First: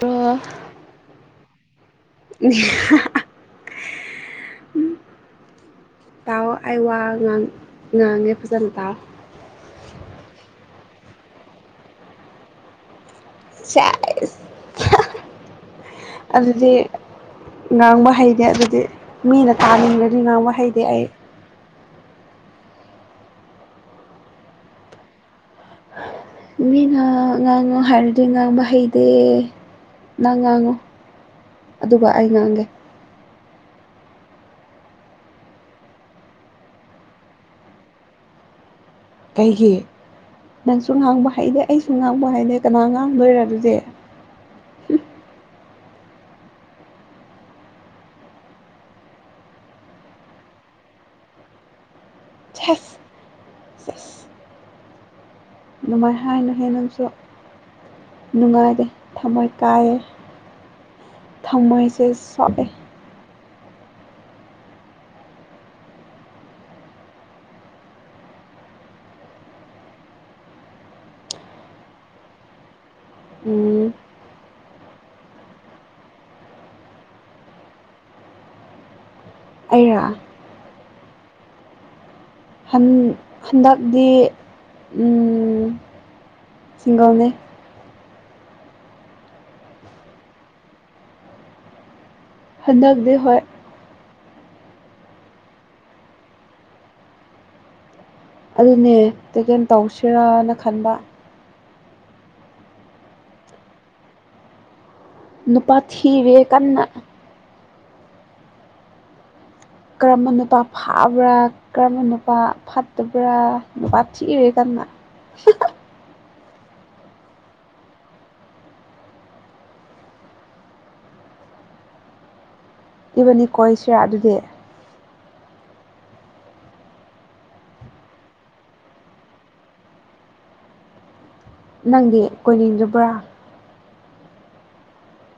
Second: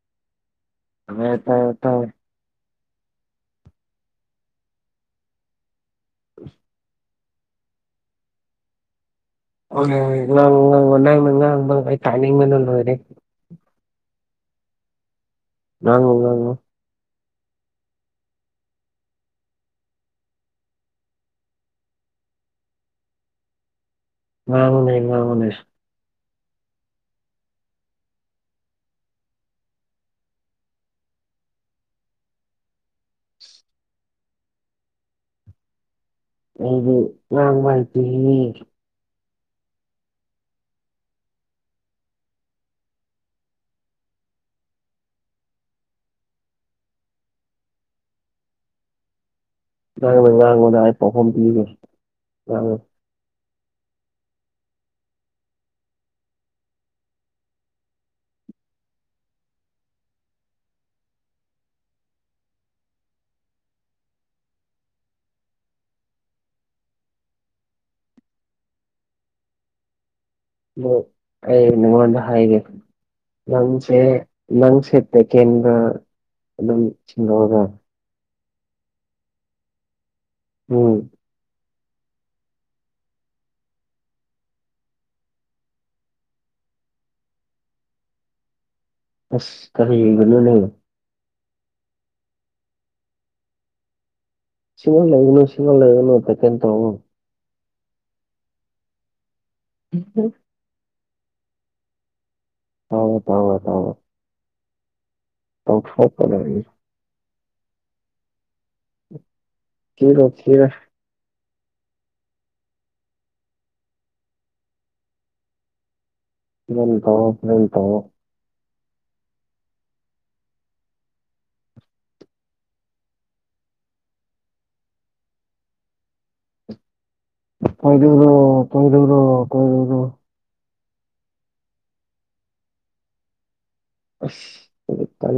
ꯑꯗꯨꯒꯣ [unintelligible] [inaudible] ꯑ ꯇ ꯇ [unintelligible] [inaudible] [unintelligible] [inaudible] ꯇꯥꯎꯑꯣ ꯑꯩ ꯋꯥ ꯉꯥꯡ ꯉꯥꯡꯉꯦ ꯐꯖꯅ ꯇꯥꯎꯑꯣ ꯟꯅ ꯇꯅꯤ ꯑꯣꯏꯔꯦ [unintelligible] [inaudible] ꯆ [unintelligible] [inaudible] ꯉꯉꯣ ꯉꯉꯣ ꯉꯥꯡꯕ ꯍꯩꯇꯦ ꯑꯗꯨꯗꯤ ꯃꯤꯅ ꯊꯥꯅꯤꯡꯕꯗꯤ ꯉꯥꯡꯕ ꯍꯩꯇꯦ ꯑꯩ ꯉꯃꯨꯅꯤ ꯉꯃꯨꯅꯤ ꯃꯤꯅ ꯉꯥꯡꯉꯨ ꯍꯥꯏꯔꯗꯤ ꯉꯥꯡꯕ ꯍꯩꯇꯦ ꯅꯪ ꯉꯥꯡꯉꯨ ꯑꯗꯨꯒ ꯑꯩ ꯉꯥꯡꯒꯦ ꯎ ꯉꯥꯡ ꯃꯥꯥꯏꯇ [unintelligible] [inaudible] ꯑꯩꯒꯤ ꯅꯪꯁꯨ ꯉꯥꯡꯕ ꯍꯩꯅꯦꯦ ꯑꯩꯁꯨ ꯉꯥꯡꯕ ꯍꯩꯅꯦꯦ ꯀꯅꯥ ꯉꯥꯡꯗꯣꯏꯔ ꯑꯗꯨꯗꯤꯦ ꯎꯝ ꯉꯥꯡ ꯉꯥꯡꯕꯗ ꯑꯩ ꯄꯔꯐꯣꯝ ꯄꯤꯈ꯭ꯔꯦ ꯆꯁ ꯅꯨꯡꯃꯥꯏ ꯍꯥꯏꯅ ꯍꯦꯟꯅ ꯑꯃꯁꯁꯨ ꯅꯨꯡꯉꯥꯏꯔꯦ ꯊꯃꯣꯏ ꯀꯥꯏꯔꯦ ꯊꯃꯣꯏꯁꯦ ꯁꯣꯛꯂꯦ ꯑꯣ ꯑꯩꯣꯗ ꯍꯥꯏꯒ ꯎꯝ ꯅꯪꯁꯦ ꯅꯪꯁꯦ ꯇꯦꯛꯀꯦꯟꯒ ꯑꯗꯨꯝ ꯆꯤꯡꯗꯣꯛꯑꯒ ꯑꯩꯔ ꯎꯝ ꯍꯟꯗꯛꯗꯤ ꯁꯤꯡꯒꯥꯎꯅꯦ ꯑꯁ ꯀꯔꯤ ꯃꯅꯣ ꯂꯩ ꯍꯟꯗꯛꯇꯤ ꯍꯣꯏ ꯁꯤꯃꯜ ꯂꯩꯒꯅꯣ ꯁꯤꯃꯜ ꯂꯩꯒꯅ ꯑ ꯀꯦꯟ ꯇꯣ ꯑꯗꯨꯅꯦ ꯇꯩꯀꯦꯟ ꯇꯧꯁꯤꯔꯅ ꯈꯟꯕ ꯍꯥꯎ ꯐꯥꯎ ꯐꯑꯣ ꯅꯨꯄꯥ ꯊꯤꯕ ꯀꯟꯅ ꯊꯤꯔꯣ ꯀꯔꯝꯕ ꯅꯨꯄꯥ ꯊꯤꯔꯣ ꯐꯥꯕ꯭ꯔꯥ ꯀ꯭ꯔꯃ ꯅꯨꯄꯥ ꯐꯠꯇꯕ꯭ꯔꯥ ꯅꯨꯄꯥ ꯊꯤꯏꯔꯦ ꯀꯅ ꯃꯤꯜ ꯇꯣ ꯃꯤꯜ ꯇꯣ ꯏꯕꯅꯤꯀꯣ ꯏꯁꯤꯔꯥ ꯑꯗꯨꯗꯤ ꯐꯩꯂꯨꯔ ꯐꯩꯔꯨꯔ ꯀꯣꯏꯂꯔ ꯅꯪꯗꯤ ꯀꯣꯏꯅꯤꯡꯗꯕ꯭ꯔꯥ ꯑꯗꯨ ꯇꯦ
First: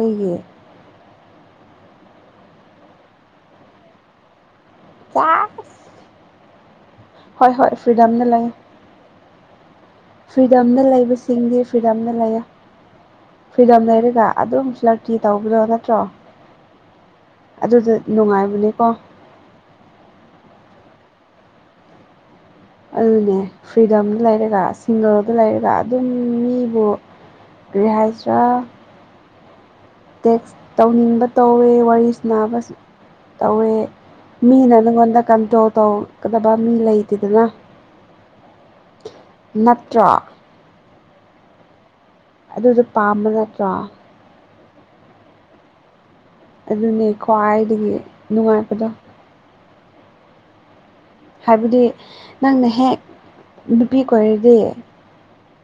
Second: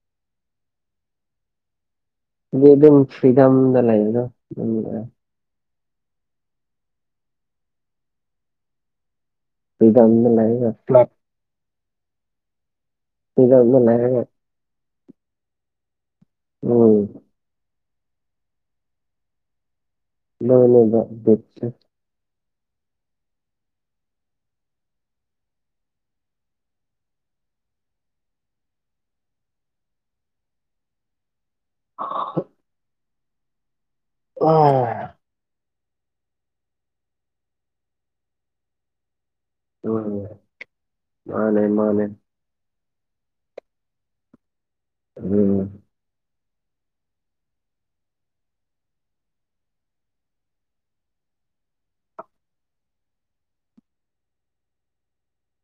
ꯑꯩꯦ ꯑꯗꯨꯗꯤ ꯑꯗꯨꯝ ꯐ꯭ꯔꯤꯗꯝꯗ ꯂꯩꯌꯦꯗꯣ ꯀ ꯍꯣꯏ ꯍꯣꯏ ꯐ꯭ꯔꯤꯗꯝꯝꯗ ꯂꯩꯥꯛꯦ ꯐ꯭ꯔꯤꯗꯝꯗ ꯂꯩꯔꯒ ꯐ꯭ꯔꯤꯗꯝꯅ ꯂꯩꯕꯁꯤꯡꯗꯤ ꯐ꯭ꯔꯤꯗꯝꯅ ꯂꯩ ꯐ꯭ꯔꯤꯗꯝ ꯂꯩꯔꯒ ꯑꯗꯨꯂ ꯀꯤ ꯇꯧꯕꯗꯣ ꯅꯠꯇ꯭ꯔꯣ ꯎꯝ ꯑꯗꯨꯗ ꯅꯨꯡꯉꯥꯏꯕꯅꯦꯀꯣ ꯅ ꯗꯦꯠꯁ ꯑꯗꯨꯅꯦ ꯐ꯭ꯔꯤꯗꯝꯗ ꯂꯩꯔꯒ ꯁꯤꯡꯒꯜꯗ ꯂꯩꯔꯒ ꯑꯗꯨꯝ ꯃꯤꯕꯨ ꯭ꯔꯤꯍꯖꯔ ꯇꯦꯛꯁ ꯇꯧꯅꯤꯡꯕ ꯇꯧꯋꯦ ꯋꯥꯔꯤ ꯁꯅꯕ ꯇꯧꯋꯦ ꯃꯤ ꯅꯪꯒꯣꯟꯗ ꯀꯟ ꯇꯧꯒꯗꯕ ꯃꯤ ꯂꯩꯇꯦꯗꯅ ꯎꯝ ꯅꯠꯇ꯭ꯔꯣ ꯃꯥꯅꯦ ꯃꯥꯅꯦ ꯑꯗꯨꯁꯨ ꯄꯥꯝꯕ ꯅꯠꯇ꯭ꯔꯣ ꯎꯝ ꯑꯗꯨꯅꯦ ꯈ꯭ꯋꯥꯏꯗꯒꯤ ꯅꯨꯡꯉꯥꯏꯕꯗꯣ ꯍꯥꯏꯕꯗꯤ ꯅꯪꯅ ꯍꯦꯛ ꯅꯨꯄꯤ ꯑꯣꯏꯔꯗꯤ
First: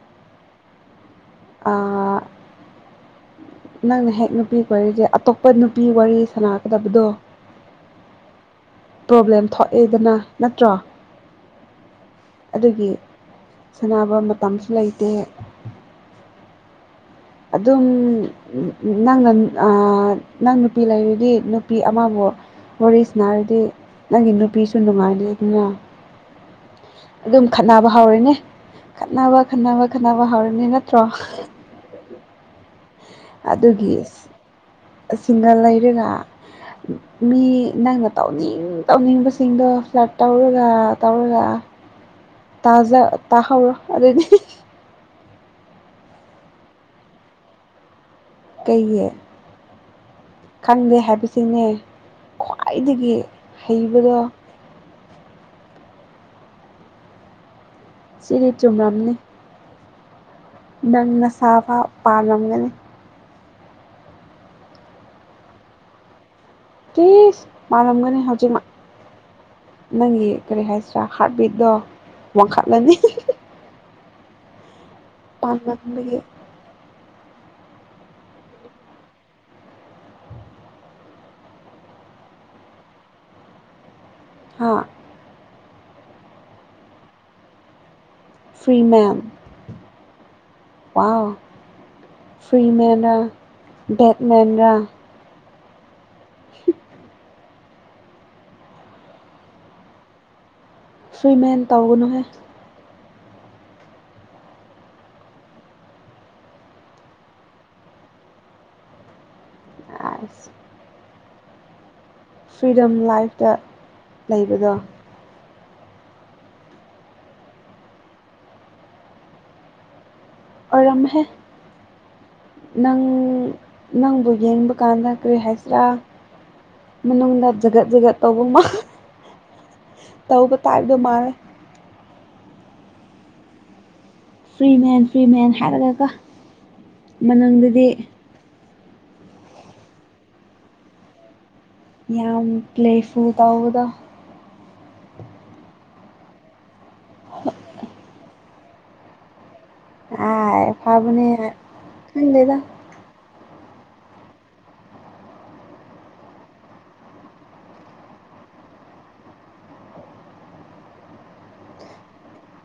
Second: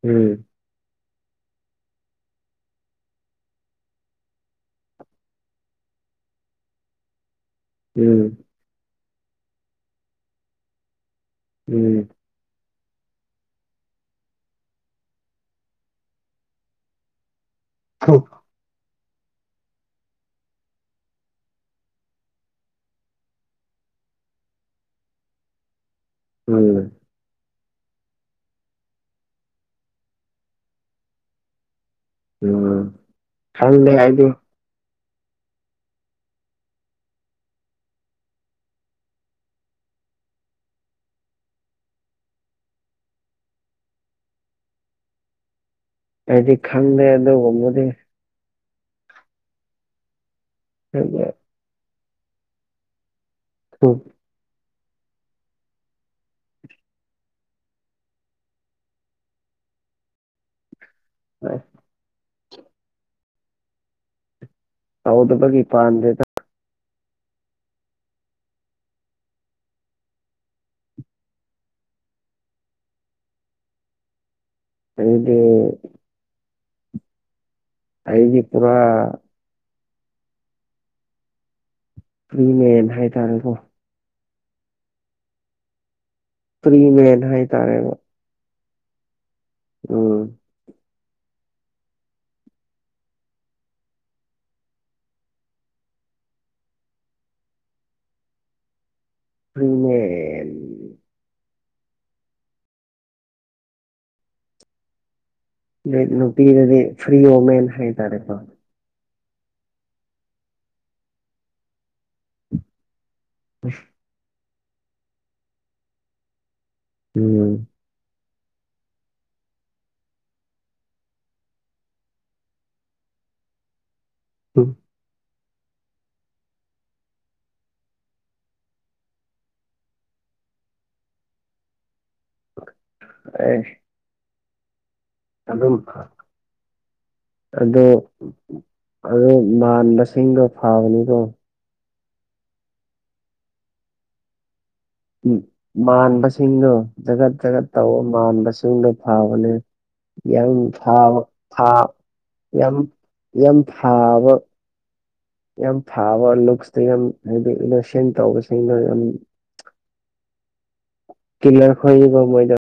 ꯎꯝ ꯑ ꯅꯪꯅ ꯍꯦꯛ ꯅꯨꯄꯤꯒ ꯋꯥꯔꯤꯁꯦ ꯑꯇꯣꯞꯄ ꯅꯨꯄꯤ ꯋꯥꯔꯤ ꯁꯥꯟꯅꯛꯒꯗꯕꯗꯣ ꯎꯝ ꯄ꯭ꯔꯣꯕ꯭ꯂꯦꯝ ꯊꯣꯛꯑꯦꯗꯅ ꯅꯠꯇ꯭ꯔꯣ ꯎꯝ ꯑꯗꯨꯒꯤ ꯁꯥꯟꯅꯕ ꯃꯇꯝꯁꯨ ꯂꯩꯇꯦ ꯑꯗꯨꯝ ꯅꯪꯅ ꯅꯪ ꯅꯨꯄꯤ ꯂꯩꯔꯤꯗꯤ ꯅꯨꯄꯤ ꯑꯃꯕꯨ ꯋꯥꯔꯤꯁꯤ ꯅꯥꯔꯗꯤ ꯅꯪꯒꯤ ꯅꯨꯄꯤꯁꯨ ꯅꯨꯡꯉꯥꯏꯗꯦ ꯑꯗꯨꯅ ꯎꯝ ꯈꯠꯅꯕ ꯍꯧꯥꯎꯔꯅꯦ ꯈꯠꯅꯕ ꯈꯠꯅꯕ ꯈꯠꯅꯕ ꯍꯥꯎꯔꯅꯦ ꯅꯠꯇ꯭ꯔꯣ ꯎꯝ ꯊꯦ ꯍꯥꯏꯗ ꯁꯤꯡꯒꯥꯜ ꯂꯩꯔꯥ ꯃꯤ ꯅꯪꯅ ꯇꯧꯅꯤꯡ ꯇꯧꯅꯤꯡꯕꯁꯤꯡꯗꯣ ꯐ꯭ꯂꯠ ꯇꯧꯔꯒ ꯇꯧꯔꯒ ꯇꯥꯖꯥ ꯇꯥꯥꯎꯔ ꯑꯗꯨꯗꯗꯤ ꯑꯩꯗꯤ ꯈꯪꯗꯦ ꯑꯗꯨꯒꯨꯝꯕꯗꯤ ꯀꯩꯒꯤ ꯈꯪꯗꯦ ꯍꯥꯏꯕꯁꯤꯅꯦ ꯈ꯭ꯋꯥꯏꯗꯒꯤ ꯍꯩꯕꯒ ꯁꯤꯔꯤ ꯆꯨꯝꯔꯝꯅꯤ ꯅꯪꯅ ꯁꯥꯕ ꯄꯥꯝꯂꯝꯒꯅꯤ ꯍꯥꯎꯗ ꯐꯒꯤ ꯏ ꯐꯗꯦꯗ ꯇꯁ ꯃꯥꯔꯝꯒꯅꯤꯅꯦ ꯍꯧꯖꯤꯛ ꯃꯥ ꯅꯪꯒꯤ ꯀꯔꯤ ꯍꯥꯏꯁꯤꯔꯥ ꯍꯥꯔꯠꯕꯤꯠꯇꯠꯇꯣ ꯋꯥꯡꯈꯠꯂꯅꯤ ꯑꯗꯨꯗꯤ ꯄꯥꯟꯃꯟꯕꯒꯤ ꯑꯩꯒꯤ ꯇꯔ ꯐꯔꯤꯅꯦꯟ ꯍꯥꯏꯇꯥꯔꯦꯀꯣ ꯍꯥ ꯐ꯭ꯔꯤ ꯃꯦꯟ ꯍꯥꯏ ꯇꯥꯔꯦꯕ ꯐ꯭ꯔꯤ ꯃꯦꯝ ꯋꯥ ꯐ꯭ꯔꯤꯃꯦꯟ ꯔ ꯕꯦꯠꯃꯦꯟ ꯔ ꯁꯤ ꯑꯗꯨꯅꯦ ꯐ꯭ꯔꯤꯃꯦꯟ ꯇꯧꯒꯅꯨꯍꯦ ꯅꯨꯄꯤꯗꯤ ꯐ꯭ꯔꯤ ꯑꯣꯃꯦꯟ ꯍꯥꯏ ꯇꯥꯔꯦ ꯐ ꯑꯁ ꯐ꯭ꯔꯤꯗꯝ ꯂꯥꯏꯐꯇ ꯂꯩꯕꯗꯣ ꯎꯝ ꯑꯣꯏꯔꯝꯍꯦ ꯅꯪ ꯅꯪꯕꯨ ꯌꯦꯡꯕ ꯀꯥꯟꯗ ꯀꯔꯤ ꯍꯥꯏ ꯆꯔ ꯃꯅꯨꯡꯗ ꯖꯒꯠ ꯖꯒꯠ ꯇꯧꯕ ꯇꯧꯕ ꯇꯥꯏꯕꯗꯣ ꯃꯥꯜꯂꯦ ꯑꯩ ꯐ꯭ꯔꯤ ꯃꯦꯟ ꯐ꯭ꯔꯤ ꯃꯦꯟ ꯍꯥꯏꯔꯒꯒ ꯃꯅꯪꯗꯗꯤ ꯑꯣ ꯃꯁꯤꯡꯒ ꯐꯥꯕꯅꯤꯀꯣ ꯌꯥꯝ ꯄ꯭ꯂꯦꯐꯨ ꯇꯥꯎꯕꯗ ꯃꯥꯟꯕꯁꯤꯡꯗꯣ ꯖꯒꯠ ꯖꯒꯠ ꯇꯧꯕ ꯃꯥꯟꯕꯁꯤꯡꯗꯣ ꯐꯕꯅꯦ ꯌ ꯑꯥꯏ ꯊ ꯐꯕꯅꯦ ꯊꯥ ꯈꯪꯗꯦꯗ ꯌ ꯌ ꯍꯥꯥꯎꯕ ꯌꯥꯝ ꯐꯥꯕ ꯂꯨꯛꯁꯇ ꯌꯥꯝ ꯍꯥꯏꯗꯤ ꯑꯩꯅ ꯁꯦꯟ ꯇꯧꯕꯁꯤ ꯑꯩꯅ ꯌꯥꯝ ꯀꯂꯔ ꯈꯕ ꯃꯣꯏꯗ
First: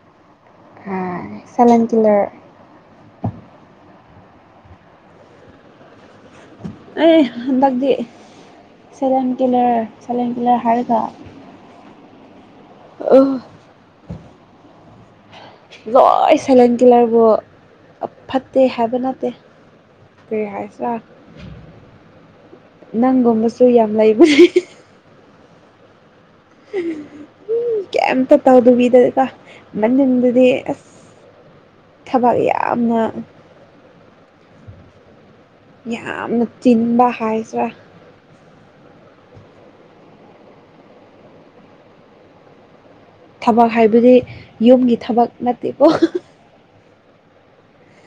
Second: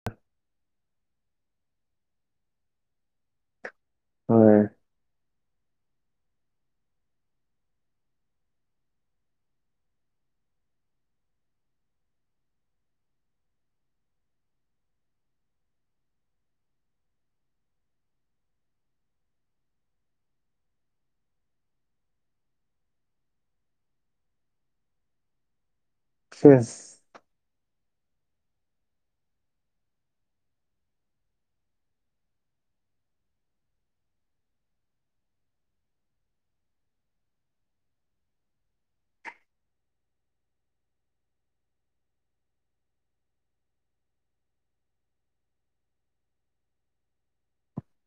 ꯁꯂꯦꯟ ꯀꯂꯔ ꯍꯣꯏ ꯑꯦ ꯍꯗꯥꯛꯗꯤ ꯁꯦꯂꯦꯟ ꯀꯤꯂꯔ ꯁꯦꯂꯦꯟ ꯀꯤꯂꯔ ꯍꯥꯏꯔꯒ ꯑ ꯂꯣꯏ ꯁꯥꯏꯂꯦꯟ ꯀꯤꯂꯔꯕꯨ ꯐꯠꯇꯦ ꯍꯥꯏꯕ ꯅꯠꯇꯦ ꯦ ꯍꯥꯏꯥꯏꯁ ꯅꯪꯒꯨꯝꯕꯁꯨ ꯌꯥꯝ ꯂꯩꯕ ꯁꯦꯁ ꯎꯝ ꯀꯩꯝꯇ ꯇꯧꯗꯕꯤꯗꯀ ꯃꯅꯤꯟꯗꯨꯗꯤ ꯑꯁ ꯊꯕꯛ ꯌꯥꯝꯅ ꯌꯥꯝꯅ ꯇꯤꯟꯕ ꯍꯥꯏꯁꯤꯔꯦ ꯊꯕꯛ ꯍꯥꯏꯕꯗꯤ ꯌꯨꯝꯒꯤ ꯊꯕꯛ ꯅꯠꯇꯦꯀꯣ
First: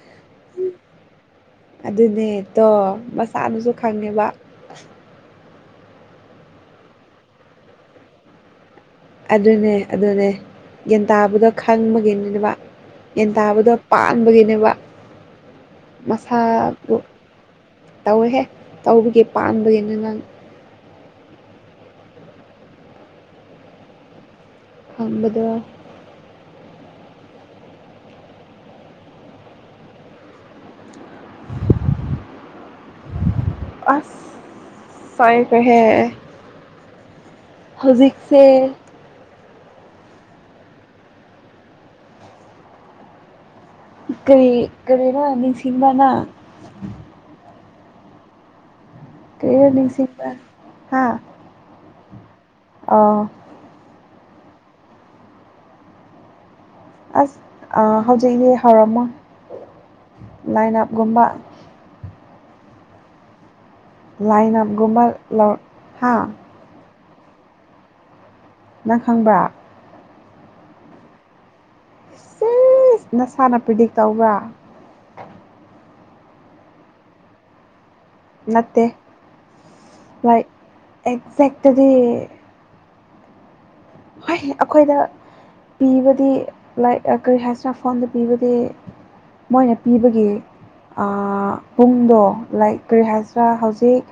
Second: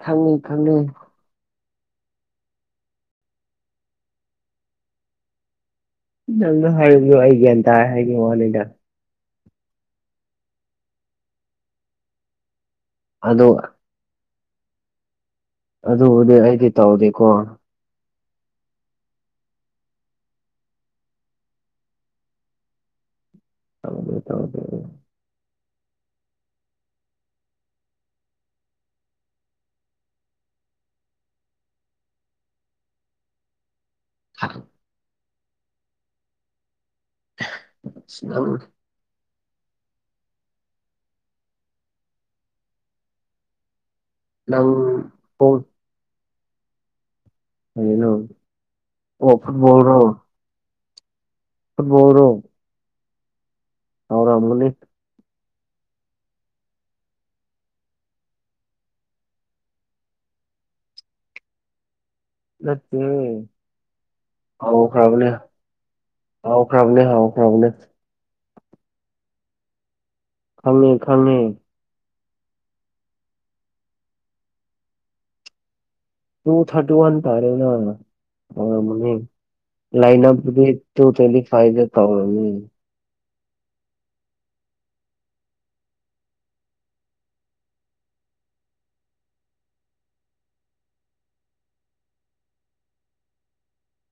ꯈꯪꯉꯤ ꯈꯪꯉꯦ ꯑꯗꯨꯅꯦꯗꯣ ꯃꯁꯥꯅꯁꯨ ꯈꯪꯉꯦꯕ ꯅꯪꯅ ꯍꯥꯏꯕꯤꯌꯣ ꯑꯩꯒ꯭ꯌꯥꯟ ꯇ ꯍꯥꯏꯒꯦ ꯋꯥꯅꯤꯗ ꯑꯗꯨꯅꯦ ꯑꯗꯨꯅꯦ ꯒ꯭ꯌꯥꯟꯇꯥꯕꯗꯣ ꯈꯪꯕꯒꯤꯅꯤꯅꯕ ꯑꯗꯣ ꯌꯦꯟꯇꯥꯥꯕꯗꯣ ꯄꯥꯟꯕꯒꯤꯅꯦꯕ ꯑꯗꯨꯕꯨꯗꯤ ꯑꯩꯗꯤ ꯃꯁꯥꯕꯨ ꯇꯧꯗꯦꯀꯣ ꯇꯧꯋꯦꯍꯦ ꯇꯧꯕꯒꯤ ꯄꯥꯟꯕꯒꯤꯅ ꯅꯪ ꯍꯗ ꯍꯗ ꯍꯝꯕꯗ [inaudible] ꯑꯁ ꯊꯗꯨꯝ ꯐꯥꯏꯈ꯭ꯔꯍꯦ ꯍꯧꯖꯤꯛꯁꯦ ꯅꯪ ꯏ ꯀ ꯏ ꯅꯪ ꯀꯗꯅ ꯅ ꯄꯨꯡ ꯁꯤꯃꯅ ꯍꯅ ꯑꯣ ꯐꯨꯠꯕꯣꯜꯔꯣ ꯍꯥꯥ ꯐꯕꯣꯣꯔꯣ ꯑꯥ ꯍꯧꯔꯝꯅꯤ ꯑꯁ ꯑ ꯍꯧꯖꯤꯛꯅꯦ ꯍꯧꯥꯎꯔꯃ ꯂꯥꯏꯟꯞꯒꯨꯝꯕ ꯂꯠꯇ ꯂꯥꯏꯟ ꯑꯥꯎ ꯑꯞꯒꯨꯝꯕ ꯈꯔꯕꯅꯦ ꯂꯧ ꯍꯥ ꯑꯥꯎ ꯈꯔꯕꯅꯦ ꯍ ꯐ꯭ꯔꯣꯕꯂꯦꯝ ꯅꯪ ꯈꯪꯕ꯭ꯔꯥ ꯈꯉꯦ ꯈꯉꯦ ꯁꯤ ꯅꯁꯥꯅ ꯄ꯭ꯔꯤꯗꯤꯛ ꯇꯧꯕ꯭ꯔꯥ ꯇꯨ ꯊꯥꯔꯇꯤ ꯋꯥꯟ ꯇꯥꯔꯦꯅ ꯅꯠꯇꯦ ꯅꯤ ꯂꯥꯏꯟ ꯂꯥꯏꯛ ꯑꯞꯒꯤ ꯇꯨ ꯇꯦꯟꯂꯤ ꯐꯥꯏꯗ ꯑꯦꯛꯖꯦꯛꯇꯗꯤ ꯇꯔ ꯍꯣꯏ ꯑꯩꯈꯣꯏꯗ ꯄꯤꯕꯗꯤ ꯂꯥꯏꯛ ꯀꯔꯤ ꯍꯥꯏꯁꯤꯅ ꯐꯣꯟꯗ ꯄꯤꯕꯗꯤ ꯃꯣꯏꯅ ꯄꯤꯕꯒꯤ ꯄꯨꯡꯗꯣ ꯂꯥꯏꯛ ꯀꯔꯤ ꯍꯥꯏꯁꯤꯔꯥ ꯍꯧꯖꯤꯛ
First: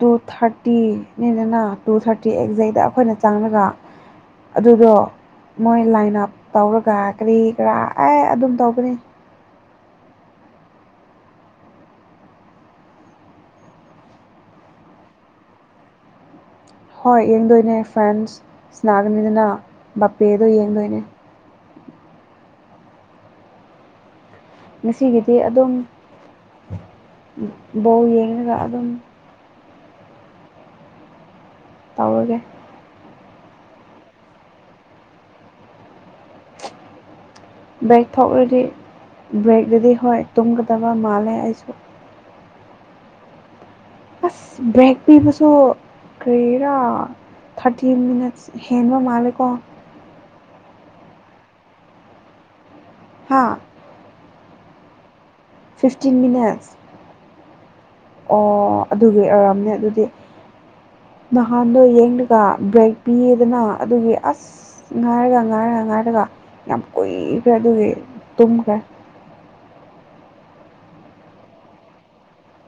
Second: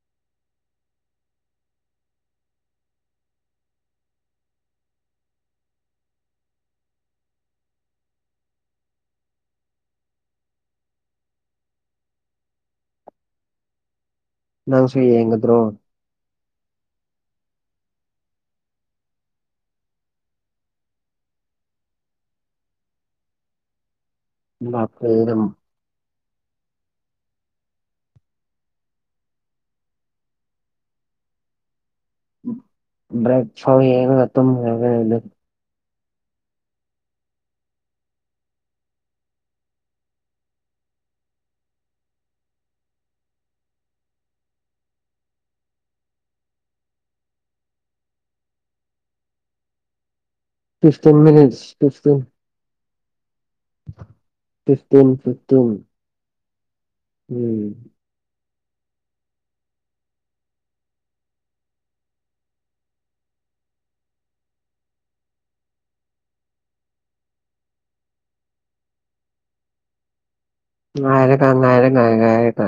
ꯇꯨ ꯊꯥꯔꯇꯤꯅꯤꯗꯅ ꯇꯨ ꯊꯥꯔꯇꯤ ꯑꯦꯛꯖꯦꯗ ꯑꯩꯈꯣꯏꯅ ꯆꯪꯉꯒ ꯑꯗꯨꯗꯣ ꯃꯣꯏ ꯂꯥꯏꯟ ꯑꯞ ꯇꯧꯔꯒ ꯀꯔꯤ ꯀꯔꯥ ꯑꯦ ꯑꯗꯨꯝ ꯇꯧꯒꯅꯤ ꯅꯪꯁꯨ ꯌꯦꯡꯒꯗ꯭ꯔꯣ ꯍꯣꯏ ꯌꯦꯡꯗꯣꯏꯅꯦ ꯐ꯭ꯔꯦꯟꯁ ꯁꯅꯥꯒꯅꯤꯗꯅ ꯕꯄꯦꯗꯣ ꯌꯦꯡꯗꯣꯏꯅꯦ ꯉꯁꯤꯒꯤꯗꯤ ꯕꯥꯞꯄꯦꯅ ꯑꯗꯨꯝ ꯕꯣ ꯌꯦꯡꯉꯒ ꯑꯗꯨꯝ ꯇꯧꯒꯦ ꯕ꯭ꯔꯦꯛ ꯐꯥꯎ ꯌꯦꯒꯒ ꯇꯝꯒ ꯕ꯭ꯔꯦꯛ ꯊꯣꯛꯂꯗꯤ ꯕ꯭ꯔꯦꯛꯇꯨꯗꯤ ꯍꯣꯏ ꯇꯨꯝꯒꯗꯕ ꯃꯥꯜꯂꯦ ꯑꯩꯁꯨ ꯑꯁ ꯕ꯭ꯔꯦꯛ ꯄꯤꯕꯁꯨ ꯀꯩꯔꯥ ꯊꯥꯔꯇꯤ ꯃꯤꯅꯠꯁ ꯍꯦꯟꯕ ꯃꯥꯜꯂꯦꯀꯣ ꯐꯤꯐꯇꯤꯟ ꯃꯤꯅꯤꯖ ꯐꯤꯐꯇꯤꯟ ꯍꯥꯥ ꯇꯁ ꯇꯣꯁ ꯐꯤꯐꯇꯤꯟ ꯃꯤꯅꯠꯁ ꯎꯝ ꯑꯣ ꯑꯗꯨꯒꯤ ꯑꯣꯏꯔꯝꯅꯦ ꯑꯗꯨꯗꯤ ꯅꯍꯥꯟꯗꯣ ꯌꯦꯡꯂꯒ ꯕ꯭ꯔꯦꯛ ꯄꯤꯌꯦꯗꯅ ꯑꯗꯨꯒꯤ ꯑꯁ ꯉꯥꯏꯔꯒ ꯉꯥꯏꯔꯒ ꯉꯥꯏꯔꯒ ꯌꯥꯝ ꯀꯣꯏ ꯀꯗꯒ ꯇꯒ ꯉꯥꯏ ꯀ ꯉꯥꯏꯔ ꯀ ꯉꯥꯏ ꯀ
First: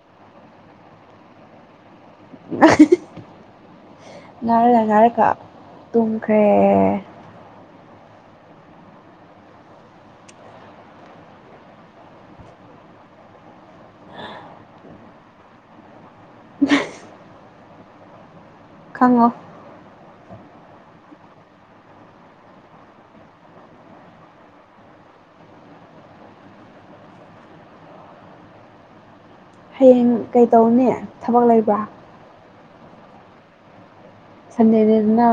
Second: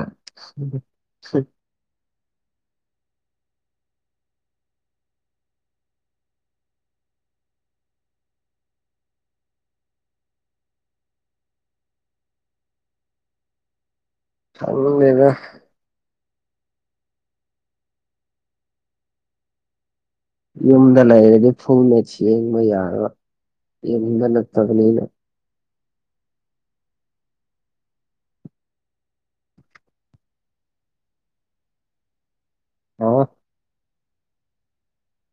[inaudible] ꯉꯥꯏꯔꯗ ꯉꯥꯏꯔ ꯀ ꯇꯨꯝꯈ꯭ꯔꯦ ꯆ ꯂꯩꯕ [inaudible] ꯈꯪꯉꯣ ꯌꯨꯝꯗ ꯂꯩꯔꯗꯤ ꯐꯨꯅ ꯆꯦꯡꯕ ꯌꯥꯔꯣꯏ ꯌꯦ ꯅ ꯇꯗꯅꯤꯅ ꯍꯌꯦꯡ ꯀꯩꯇꯧꯅꯦ ꯊꯕꯛ ꯂꯩꯕ꯭ꯔꯥ ꯑ ꯁꯟꯗꯩ ꯂꯩꯅ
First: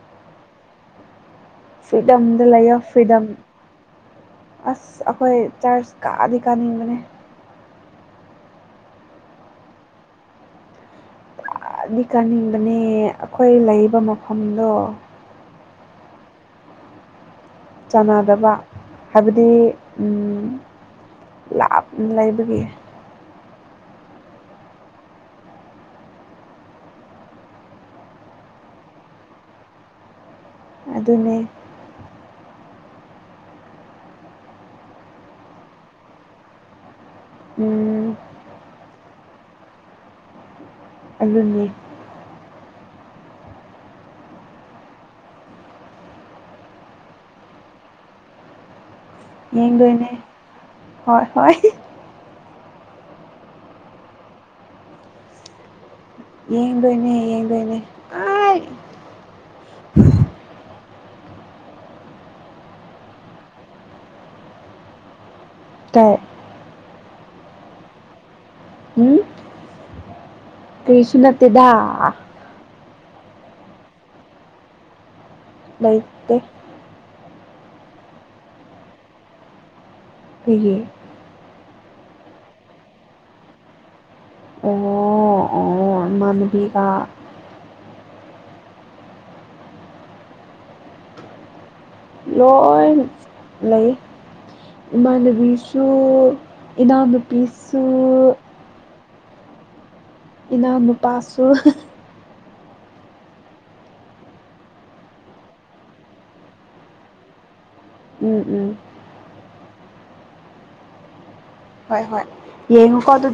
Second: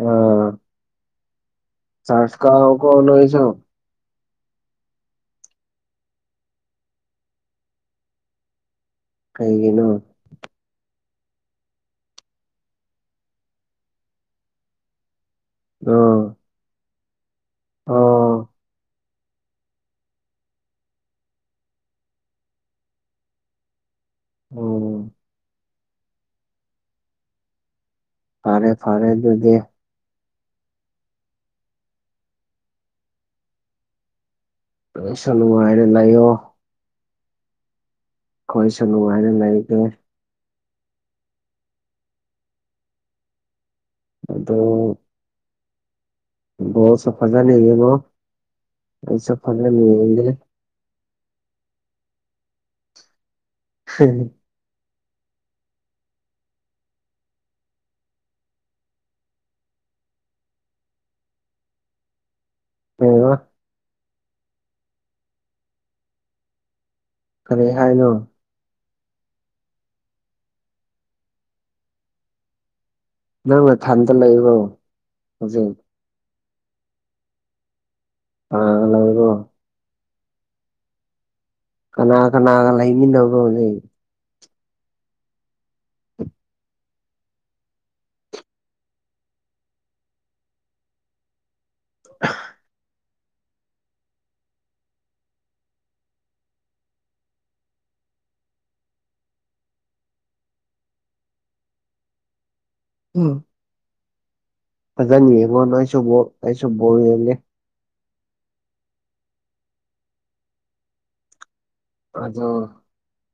ꯑꯝ ꯐꯔꯤꯗꯝ ꯗ ꯂꯩ ꯑꯣꯐ ꯐꯔꯤꯗꯝꯝ ꯅꯣꯏꯁꯨ ꯑꯁ ꯑꯩꯈꯣꯏ ꯆꯔꯆ ꯀꯥꯗꯤ ꯀꯥꯅꯤꯡꯕꯅꯤ ꯀꯩꯒꯤꯅꯣ ꯗꯤ ꯀꯥꯅꯤꯡꯕꯅꯦ ꯑꯩꯈꯣꯏ ꯂꯩꯔꯤꯕ ꯃꯐꯝꯗꯣ ꯑ ꯆꯥꯟꯅꯗꯕ ꯍꯥꯏꯕꯗꯤ ꯂꯥꯞ ꯂꯩꯕꯒꯤ ꯑꯣ ꯐꯥꯔꯦ ꯐꯔꯦ ꯑꯗꯨ ꯗꯦ ꯑꯗꯨ ꯑꯗꯨꯅꯅꯦ ꯄꯁꯂꯅꯨꯡꯉꯥꯏꯅ ꯂꯩꯣ ꯎꯝ ꯑꯩꯣꯏ ꯁꯅꯨ ꯍꯥꯏꯅ ꯂꯩꯒꯦ ꯑꯗꯨꯅꯦ ꯑꯗꯣ ꯒꯣꯜ ꯐꯖꯅ ꯌꯦꯡꯉꯣ ꯑꯩ ꯐꯖꯅ ꯌꯦꯡꯗꯣꯏꯅꯦ ꯌꯦꯡꯒꯦ ꯍꯣꯏ ꯍꯣꯏ ꯍ ꯌꯦꯡꯗꯣꯏꯅꯦ ꯌꯦꯡꯗꯣꯏꯅꯦ ꯑ ꯑ ꯀꯩ ꯀꯔꯤ ꯍꯥꯏꯅꯣ ꯎꯝ ꯀꯔꯤꯁꯨ ꯅꯠꯇꯦꯗ ꯅꯪꯅ ꯊꯥꯟꯗ ꯂꯩꯕꯣꯔ ꯂꯩꯇꯦ ꯑꯕꯣ ꯀꯩꯒꯤ ꯀꯅꯥ ꯀꯅꯥꯒ ꯂꯩꯃꯤꯟꯅꯕꯣꯅꯦ ꯑꯣ ꯑꯣ ꯏꯃꯥꯟꯅꯕꯤꯒ ꯂꯣꯏ ꯂꯩ ꯏꯃꯥꯅꯕꯤꯁꯨ ꯏꯅꯥꯎꯄꯤꯁꯨ ꯏꯅꯥꯎꯅꯨꯄꯥꯁꯨ ꯎꯝ ꯐꯖꯅ ꯌꯦꯡꯉꯣ ꯅꯣꯏꯁꯨ ꯑꯩꯁꯨ ꯒꯣꯜ ꯌꯦꯡꯒꯦ ꯎꯝ ꯎꯝ ꯍꯣꯏ ꯍꯣꯏ ꯑꯗꯣ ꯌꯦꯉꯣꯡꯀꯣ ꯑꯗꯨꯗꯤ